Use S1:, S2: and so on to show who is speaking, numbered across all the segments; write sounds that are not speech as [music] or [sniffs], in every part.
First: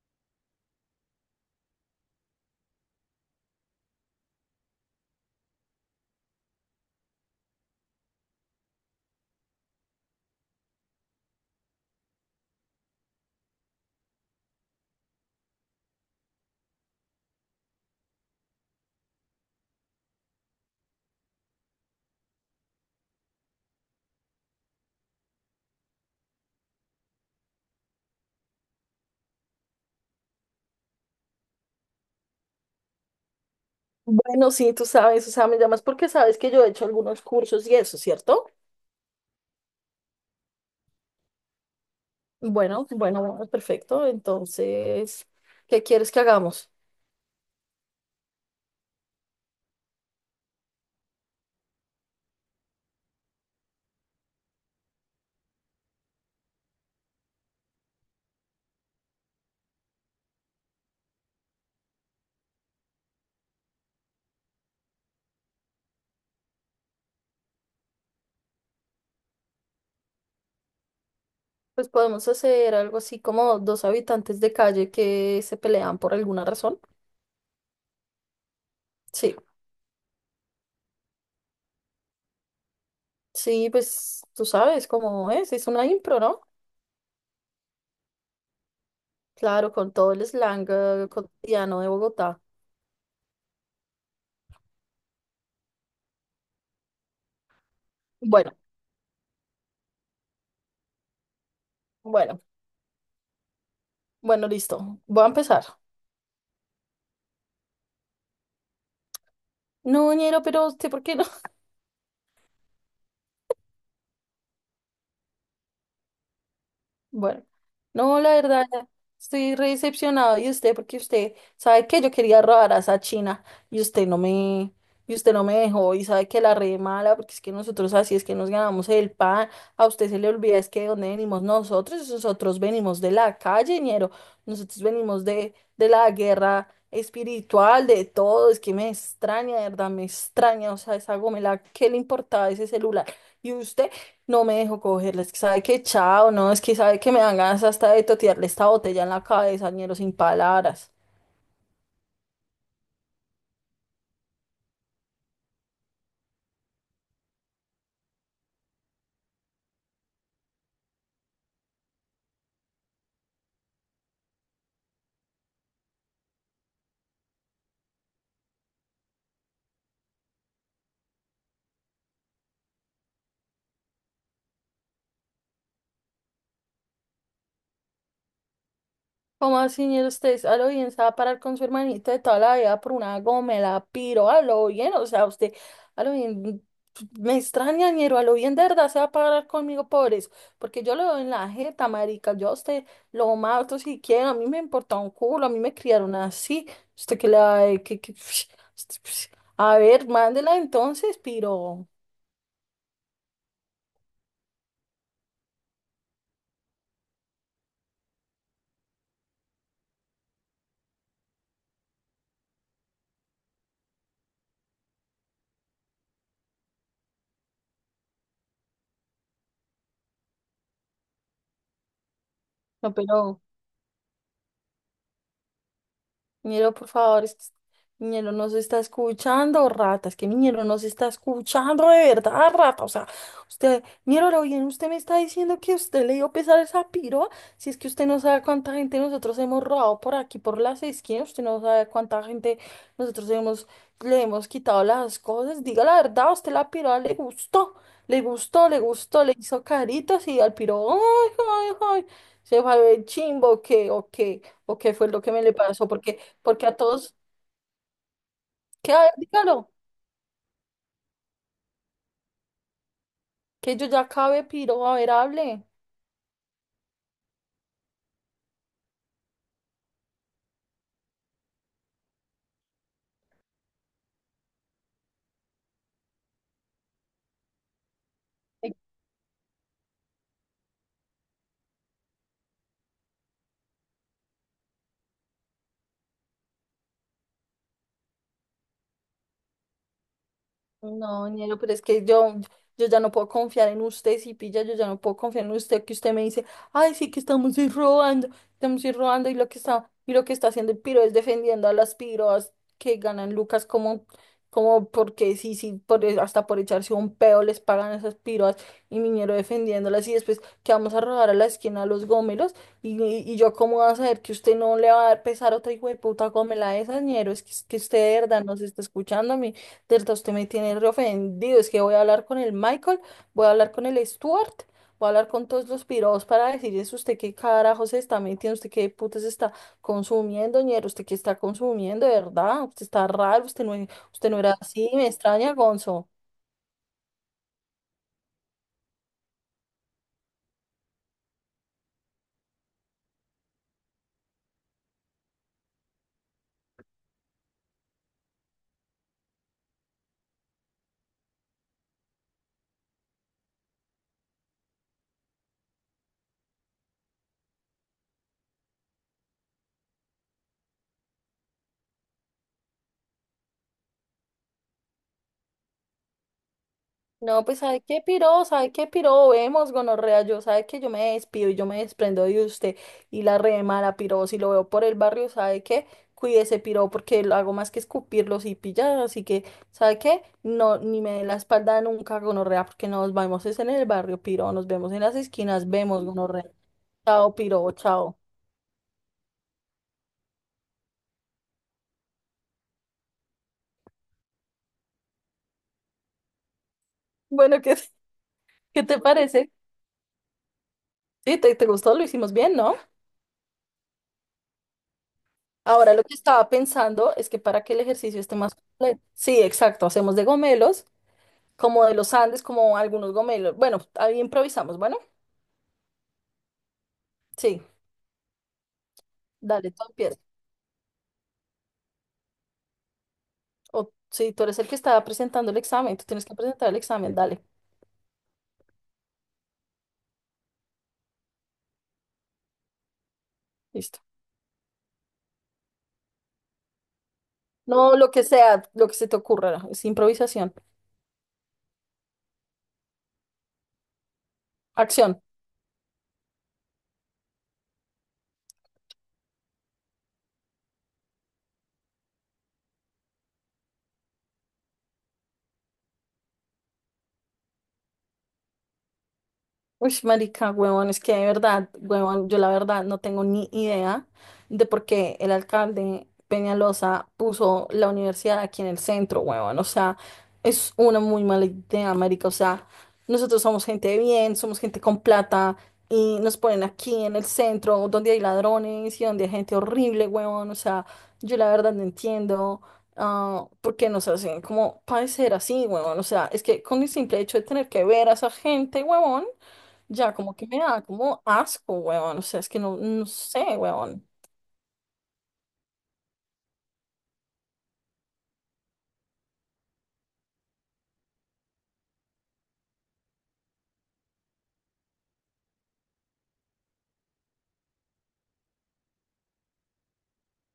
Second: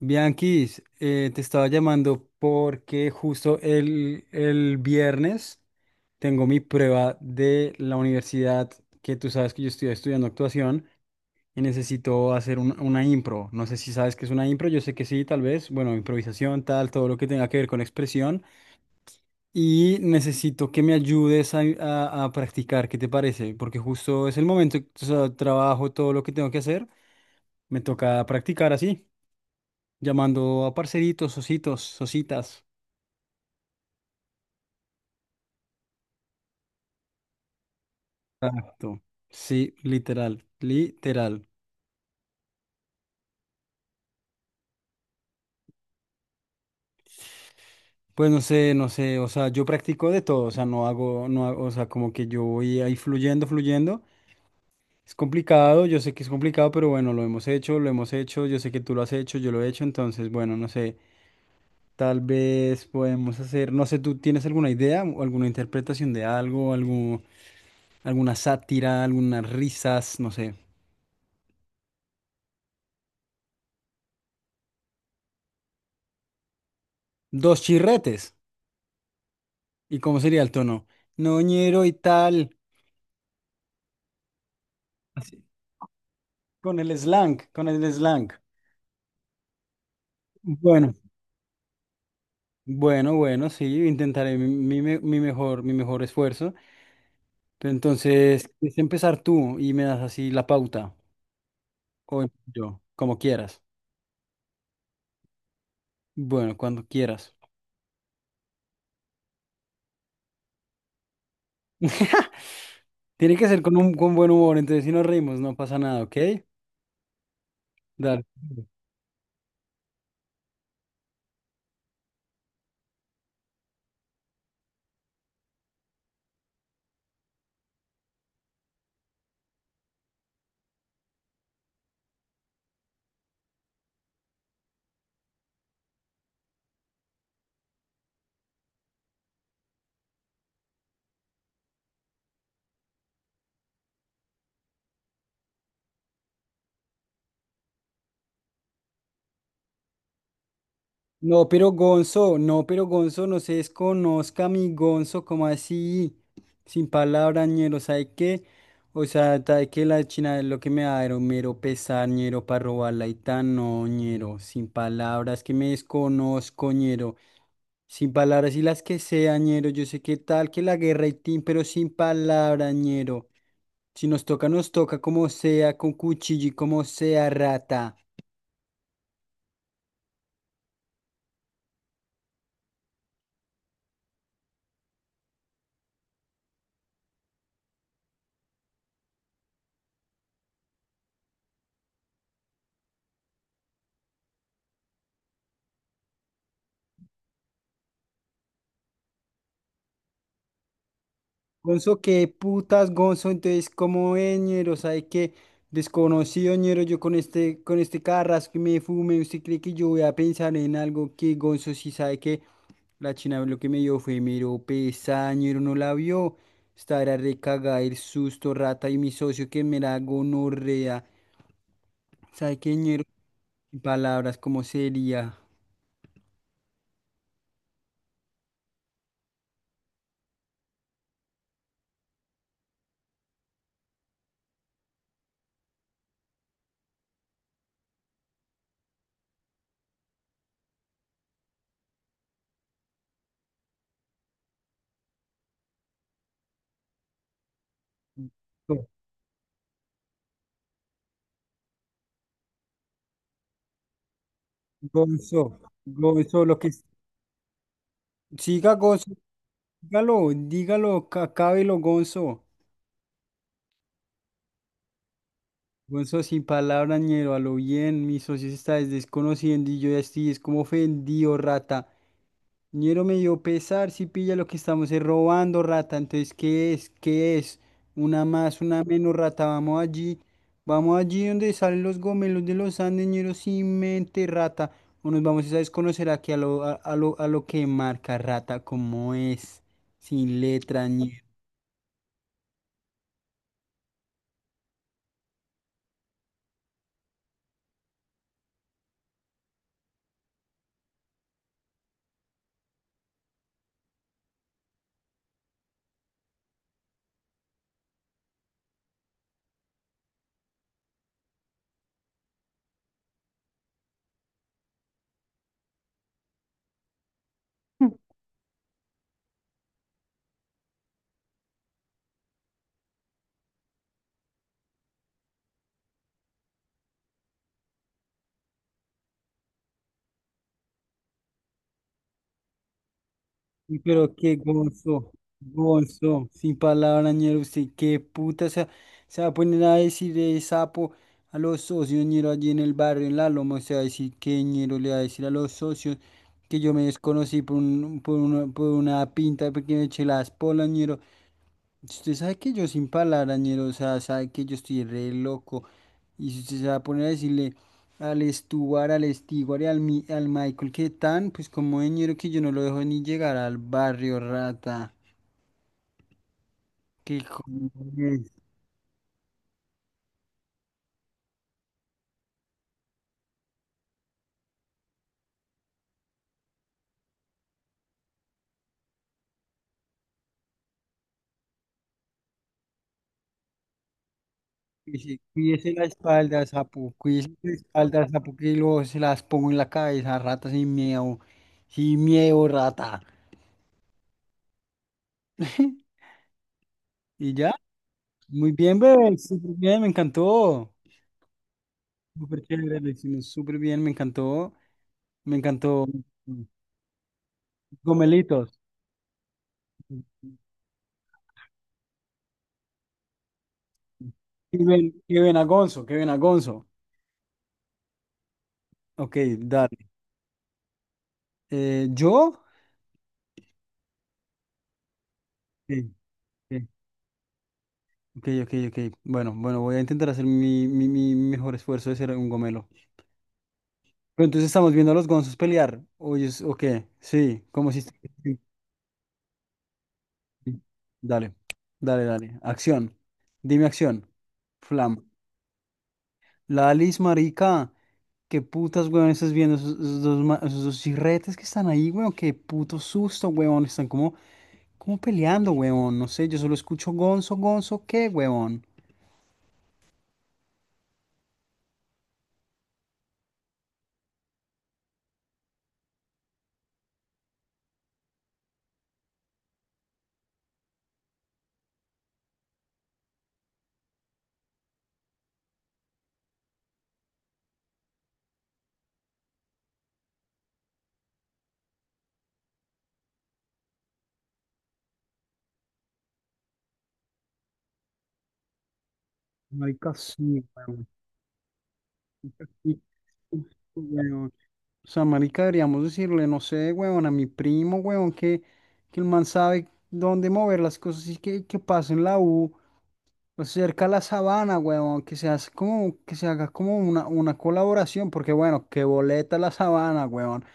S1: Bianquis, te estaba llamando porque justo el viernes tengo mi prueba de la universidad, que tú sabes que yo estoy estudiando actuación y necesito hacer una impro. No sé si sabes qué es una impro, yo sé que sí, tal vez. Bueno, improvisación, tal, todo lo que tenga que ver con expresión. Y necesito que me ayudes a practicar, ¿qué te parece? Porque justo es el momento, o sea, trabajo, todo lo que tengo que hacer, me toca practicar así. Llamando a parceritos, ositos, ositas.
S2: Bueno, sí, tú sabes, o sea, me llamas porque sabes que yo he hecho algunos cursos y eso, ¿cierto?
S1: Exacto. Sí, literal, literal.
S2: Bueno, perfecto. Entonces, ¿qué quieres que hagamos?
S1: Pues no sé, o sea, yo practico de todo, o sea, no hago, o sea, como que yo voy ahí fluyendo, fluyendo. Es complicado, yo sé que es complicado, pero bueno, lo hemos hecho, yo sé que tú lo has hecho, yo lo he hecho, entonces, bueno, no sé, tal vez podemos hacer, no sé, ¿tú tienes alguna idea o alguna interpretación de algo, algo, alguna sátira, algunas risas, no sé?
S2: Pues podemos hacer algo así como dos habitantes de calle que se pelean por alguna razón.
S1: Dos chirretes.
S2: Sí,
S1: ¿Y cómo sería el tono? Noñero y tal.
S2: sí, pues tú sabes cómo
S1: Así.
S2: es una impro, ¿no?
S1: Con el slang, con el slang.
S2: Claro, con todo el slang
S1: Bueno,
S2: cotidiano de Bogotá.
S1: bueno, bueno, sí, intentaré mi mejor esfuerzo. Pero entonces,
S2: Bueno,
S1: es empezar tú y me das así la pauta, o
S2: bueno,
S1: yo, como quieras.
S2: bueno, listo. Voy a empezar.
S1: Bueno, cuando quieras.
S2: No, ñero, pero usted, ¿por qué no?
S1: [laughs] Tiene que ser con un con buen humor, entonces si nos reímos no pasa nada, ¿ok?
S2: Bueno, no,
S1: Dale.
S2: la verdad, estoy re decepcionada de usted porque usted sabe que yo quería robar a esa china y usted no me dejó y sabe que la re mala porque es que nosotros así es que nos ganamos el pan, a usted se le olvida es que de dónde venimos nosotros, nosotros venimos de la calle, ñero, nosotros venimos de la guerra espiritual, de todo, es que me extraña, de verdad, me extraña, o sea, esa gomela, ¿qué le importaba ese celular? Y usted. No me dejó cogerla, es que sabe que chao, no, es que sabe que me dan ganas hasta de totearle esta botella en la cabeza, ñero, sin palabras.
S1: No, pero Gonzo, no, pero Gonzo, no se desconozca mi Gonzo, como así? Sin palabras, ñero, ¿sabe qué? O sea, ¿sabe que la China es lo que me da era un mero pesar, ñero, para robarla y tan, no, ñero, sin palabras, que me desconozco, ñero, sin palabras y las que sea, ñero, yo sé que tal, que la guerra y tin, pero sin palabras, ñero, si nos toca, nos toca como sea, con cuchillo y como sea, rata.
S2: ¿Cómo así, ñero, usted a lo bien se va a parar con su hermanito de toda la vida por una gomela, piro, a lo bien, o sea, usted, a lo bien, me extraña, ñero, a lo bien de verdad se va a parar conmigo por eso, porque yo lo veo en la jeta, marica, yo a usted lo mato si quiero, a mí me importa un culo, a mí me criaron así, usted que le va a... [sniffs] a ver, mándela entonces, piro.
S1: Gonzo, qué putas, Gonzo. Entonces, ¿cómo es, ñero? ¿Sabe qué? Desconocido, ñero, yo con este carrasco que me fume, ¿usted cree que yo voy a pensar en algo que Gonzo sí sabe que la china lo que me dio fue mero pesada, ñero, no la vio? Estará recagada el susto, rata, y mi socio que me la gonorrea. ¿Sabe qué,
S2: No,
S1: ñero?
S2: pero,
S1: Palabras, ¿cómo sería?
S2: Miñero, por favor, es que Miñero no se está escuchando, rata. Es que Miñero no se está escuchando de verdad, rata. O sea, usted, Miñero, ahora bien, usted me está diciendo que usted le dio pesar a esa piroa. Si es que usted no sabe cuánta gente nosotros hemos robado por aquí, por las esquinas, usted no sabe cuánta gente nosotros hemos, le hemos quitado las cosas. Diga la verdad, a usted la piroa le gustó, le gustó, le hizo caritas y al piro, ay, ay, ay. Se fue a ver chimbo, ¿o qué? ¿O qué? ¿O qué fue lo que me le
S1: Gonzo,
S2: pasó? Porque
S1: Gonzo, lo
S2: porque
S1: que...
S2: a todos,
S1: Siga,
S2: ¿qué? A
S1: Gonzo.
S2: ver, dígalo,
S1: Dígalo, dígalo, acábelo, Gonzo.
S2: que yo ya acabé, piro, a ver, hable.
S1: Gonzo, sin palabras, ñero, a lo bien, mi socio se está desconociendo y yo ya estoy, es como ofendido, rata. Ñero me dio pesar, si pilla lo que estamos es robando, rata. Entonces, ¿qué es? ¿Qué es? Una más, una menos, rata. Vamos allí donde salen los gomelos de los Andes, ñero, sin mente, rata. O nos vamos a desconocer aquí a lo que marca, rata, como es, sin letra, ñero.
S2: No, ñero, pero es que yo ya no puedo confiar en usted, si pilla, yo ya no puedo confiar en usted que usted me dice, ay, sí que estamos ir robando, y lo que está haciendo el piro es defendiendo a las piroas que ganan lucas como, como porque sí, sí, por, e, hasta por echarse un peo les pagan a esas piroas, y Miñero defendiéndolas, y después que vamos a robar a la esquina a los gómelos, y yo cómo voy a saber que usted no le va a dar pesar a otra hijo de puta gómela de esas, ñero, es que usted de verdad nos está escuchando, Delta, usted me tiene re ofendido. Es que voy a hablar con el Michael, voy a hablar con el Stuart, voy a hablar con todos los pirados para decirles usted qué carajo se está metiendo, usted qué puta se está consumiendo, ñero, usted qué está consumiendo, de verdad. Usted está raro,
S1: Y pero
S2: usted
S1: qué
S2: no era así, me
S1: gozo,
S2: extraña, Gonzo.
S1: gozo, sin palabra, ñero, usted qué puta, o sea, se va a poner a decir de sapo a los socios, ñero, allí en el barrio, en la loma, se va a decir que ñero le va a decir a los socios que yo me desconocí por una pinta porque me eché las polas, ñero. Usted sabe que yo sin palabrañero, o sea, sabe que yo estoy re loco. Y si usted se va a poner a decirle al Stuart, al Stewart y al Michael que tan, pues como ñero que yo no lo dejo ni llegar al barrio, rata. Que
S2: No, pues
S1: cojones.
S2: sabe qué piro, vemos gonorrea, yo sabe que yo me despido y yo me desprendo de usted y la remara piro, si lo veo por el barrio, sabe qué, cuídese piro porque lo hago más que escupirlos y pillar, así que sabe qué, no, ni me dé la espalda nunca gonorrea porque nos vemos es en el barrio piro, nos vemos en las esquinas,
S1: Cuídese la
S2: vemos
S1: espalda,
S2: gonorrea,
S1: sapo. Cuídese
S2: chao
S1: la
S2: piro,
S1: espalda,
S2: chao.
S1: sapo, que luego se las pongo en la cabeza, rata, sin miedo. Sin miedo, rata. [laughs] Y ya.
S2: Bueno, ¿qué,
S1: Muy
S2: [laughs]
S1: bien,
S2: qué te
S1: bebé.
S2: parece?
S1: Súper bien, me encantó.
S2: Sí, te gustó, lo hicimos
S1: Súper
S2: bien, ¿no?
S1: chévere, lo hicimos súper bien, me encantó. Me encantó.
S2: Ahora lo que estaba pensando es que para que el ejercicio esté más
S1: Gomelitos.
S2: completo, sí, exacto, hacemos de gomelos, como de los Andes, como algunos gomelos. Bueno, ahí improvisamos,
S1: Kevin,
S2: bueno,
S1: Kevin Agonzo, Kevin Agonzo.
S2: sí,
S1: Ok,
S2: dale, tú
S1: dale.
S2: empiezas.
S1: ¿Yo?
S2: O sí, tú eres el que está presentando el
S1: Sí,
S2: examen, tú tienes que
S1: sí.
S2: presentar el examen, dale,
S1: Ok, ok, ok. Bueno, bueno, voy a intentar hacer mi mejor esfuerzo de ser un gomelo.
S2: listo.
S1: Pero entonces estamos viendo a los gonzos pelear. Oye, ok, sí, como si... sí,
S2: No, lo que
S1: sí.
S2: sea, lo que se te ocurra, es improvisación.
S1: Dale, dale. Acción. Dime acción. Flam.
S2: Acción.
S1: Lalis, marica, qué putas, weón, estás viendo esos dos chirretes que están ahí, weón, qué puto susto, weón, están como, como peleando, weón, no sé, yo solo escucho gonzo, gonzo, ¿qué, weón?
S2: Uy, marica, huevón, es que de verdad, huevón, yo la verdad no tengo ni idea de por qué el alcalde Peñalosa puso la universidad aquí en el centro, huevón. O sea, es una muy mala idea, marica. O sea, nosotros somos gente de bien, somos gente con plata y nos ponen aquí en el centro donde hay ladrones y donde hay gente horrible, huevón. O sea, yo la verdad no entiendo, por qué nos hacen como padecer así, huevón. O sea, es que con el simple hecho de tener que ver a esa gente, huevón.
S1: Marica,
S2: Ya, como
S1: sí,
S2: que me da
S1: weón,
S2: como asco, weón. O sea,
S1: marica,
S2: es que no,
S1: sí,
S2: no
S1: susto,
S2: sé, weón.
S1: weón. O sea, marica, deberíamos decirle, no sé, weón, a mi primo, weón, que el man sabe dónde mover las cosas y que pase en la U. Pues cerca a la sabana, huevón, que se hace como, que se haga como una colaboración, porque bueno, que boleta la sabana, huevón,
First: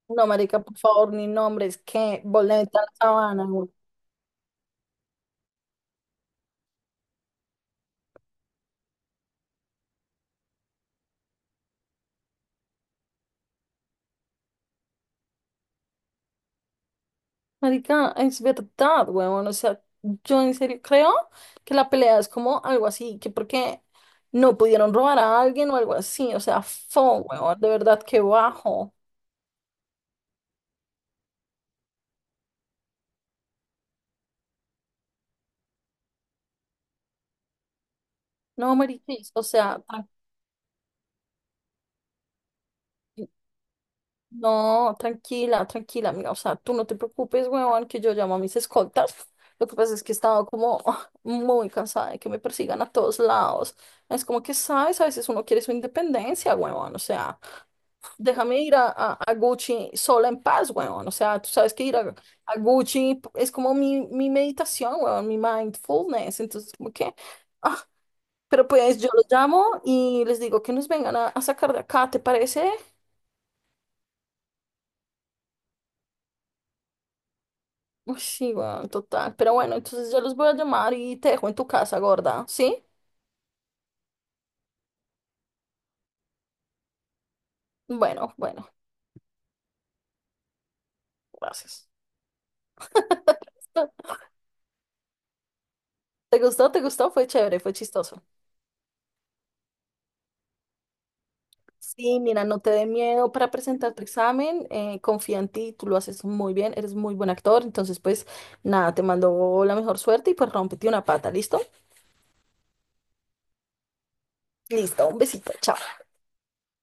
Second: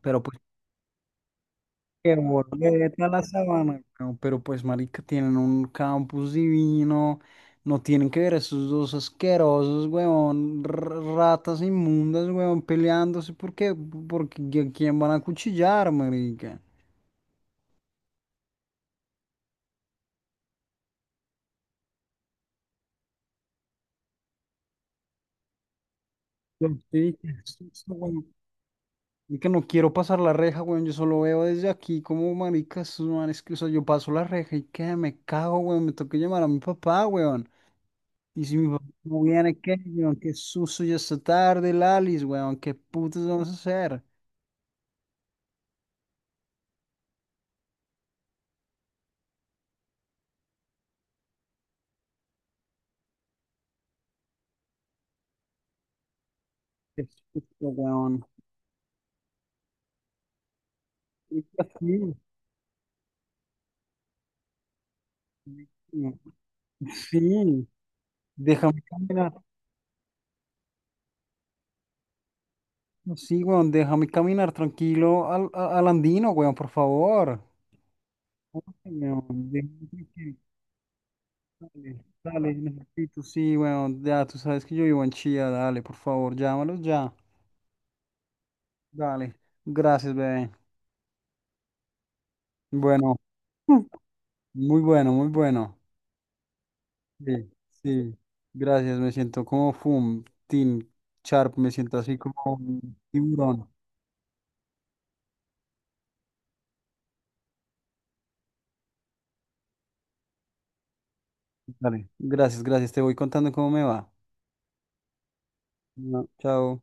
S1: pero
S2: No,
S1: pues
S2: marica, por favor, ni nombres,
S1: que
S2: que boleta la
S1: boleta la
S2: sabana, weón.
S1: sabana, weón, pero pues marica, tienen un campus divino, no tienen que ver a esos dos asquerosos, huevón, ratas inmundas, huevón, peleándose, ¿por qué? Porque ¿a quién van a cuchillar, marica?
S2: Marica, es verdad, weón. O sea, yo en serio creo que la pelea es como algo así, que porque no pudieron robar a alguien o algo así. O sea,
S1: Los
S2: fo,
S1: tickets,
S2: weón, de verdad, que bajo.
S1: y que no quiero pasar la reja, weón. Yo solo veo desde aquí como maricas, esos manes que, o sea, yo paso la reja y que me cago, weón. Me toca llamar a mi papá, weón. Y si mi
S2: No,
S1: papá
S2: marica,
S1: no
S2: o
S1: viene, ¿qué?
S2: sea, tranquilo.
S1: Weón, qué susto, ya está tarde, Lalis, weón. ¿Qué putas vamos a hacer?
S2: No, tranquila, tranquila, amiga. O sea, tú no te preocupes, huevón, que yo llamo a mis escoltas. Lo que pasa es que he estado como [laughs] muy cansada de que me persigan a todos lados. Es como que, ¿sabes? A veces uno quiere su independencia, huevón. O
S1: Qué
S2: sea,
S1: susto, weón.
S2: déjame ir a Gucci sola en paz, huevón. O sea,
S1: Y
S2: tú sabes que ir
S1: así,
S2: a Gucci es como mi meditación, huevón, mi mindfulness. Entonces, como que,
S1: sí,
S2: ah, pero
S1: déjame
S2: pues yo los
S1: caminar.
S2: llamo y les digo que nos vengan a sacar de acá, ¿te parece?
S1: No, sí, weón, déjame caminar tranquilo al andino, weón, por favor.
S2: Uy, sí, weón,
S1: Ay,
S2: total.
S1: weón,
S2: Pero bueno,
S1: déjame
S2: entonces yo los
S1: tranquilo.
S2: voy a llamar y te dejo en tu casa,
S1: Dale,
S2: gorda.
S1: dale,
S2: ¿Sí?
S1: necesito, sí, bueno, ya tú sabes que yo vivo en Chía, dale, por favor, llámalos ya.
S2: Bueno, bueno,
S1: Dale, gracias, bebé.
S2: gracias.
S1: Bueno, mm,
S2: Ah,
S1: muy bueno, muy bueno.
S2: ¿te gustó? ¿Te gustó? Fue
S1: Sí,
S2: chévere, fue
S1: sí,
S2: chistoso.
S1: gracias, me siento como Fum, Team Sharp, me siento así
S2: Sí, mira,
S1: como
S2: no te dé
S1: un
S2: miedo para
S1: tiburón.
S2: presentar tu examen, confía en ti, tú lo haces muy bien, eres muy buen actor. Entonces, pues nada, te mando la mejor suerte y pues rómpete una pata, ¿listo?
S1: Dale, gracias, gracias, te voy contando cómo me va.
S2: Listo, un besito, chao.
S1: Bueno, chao.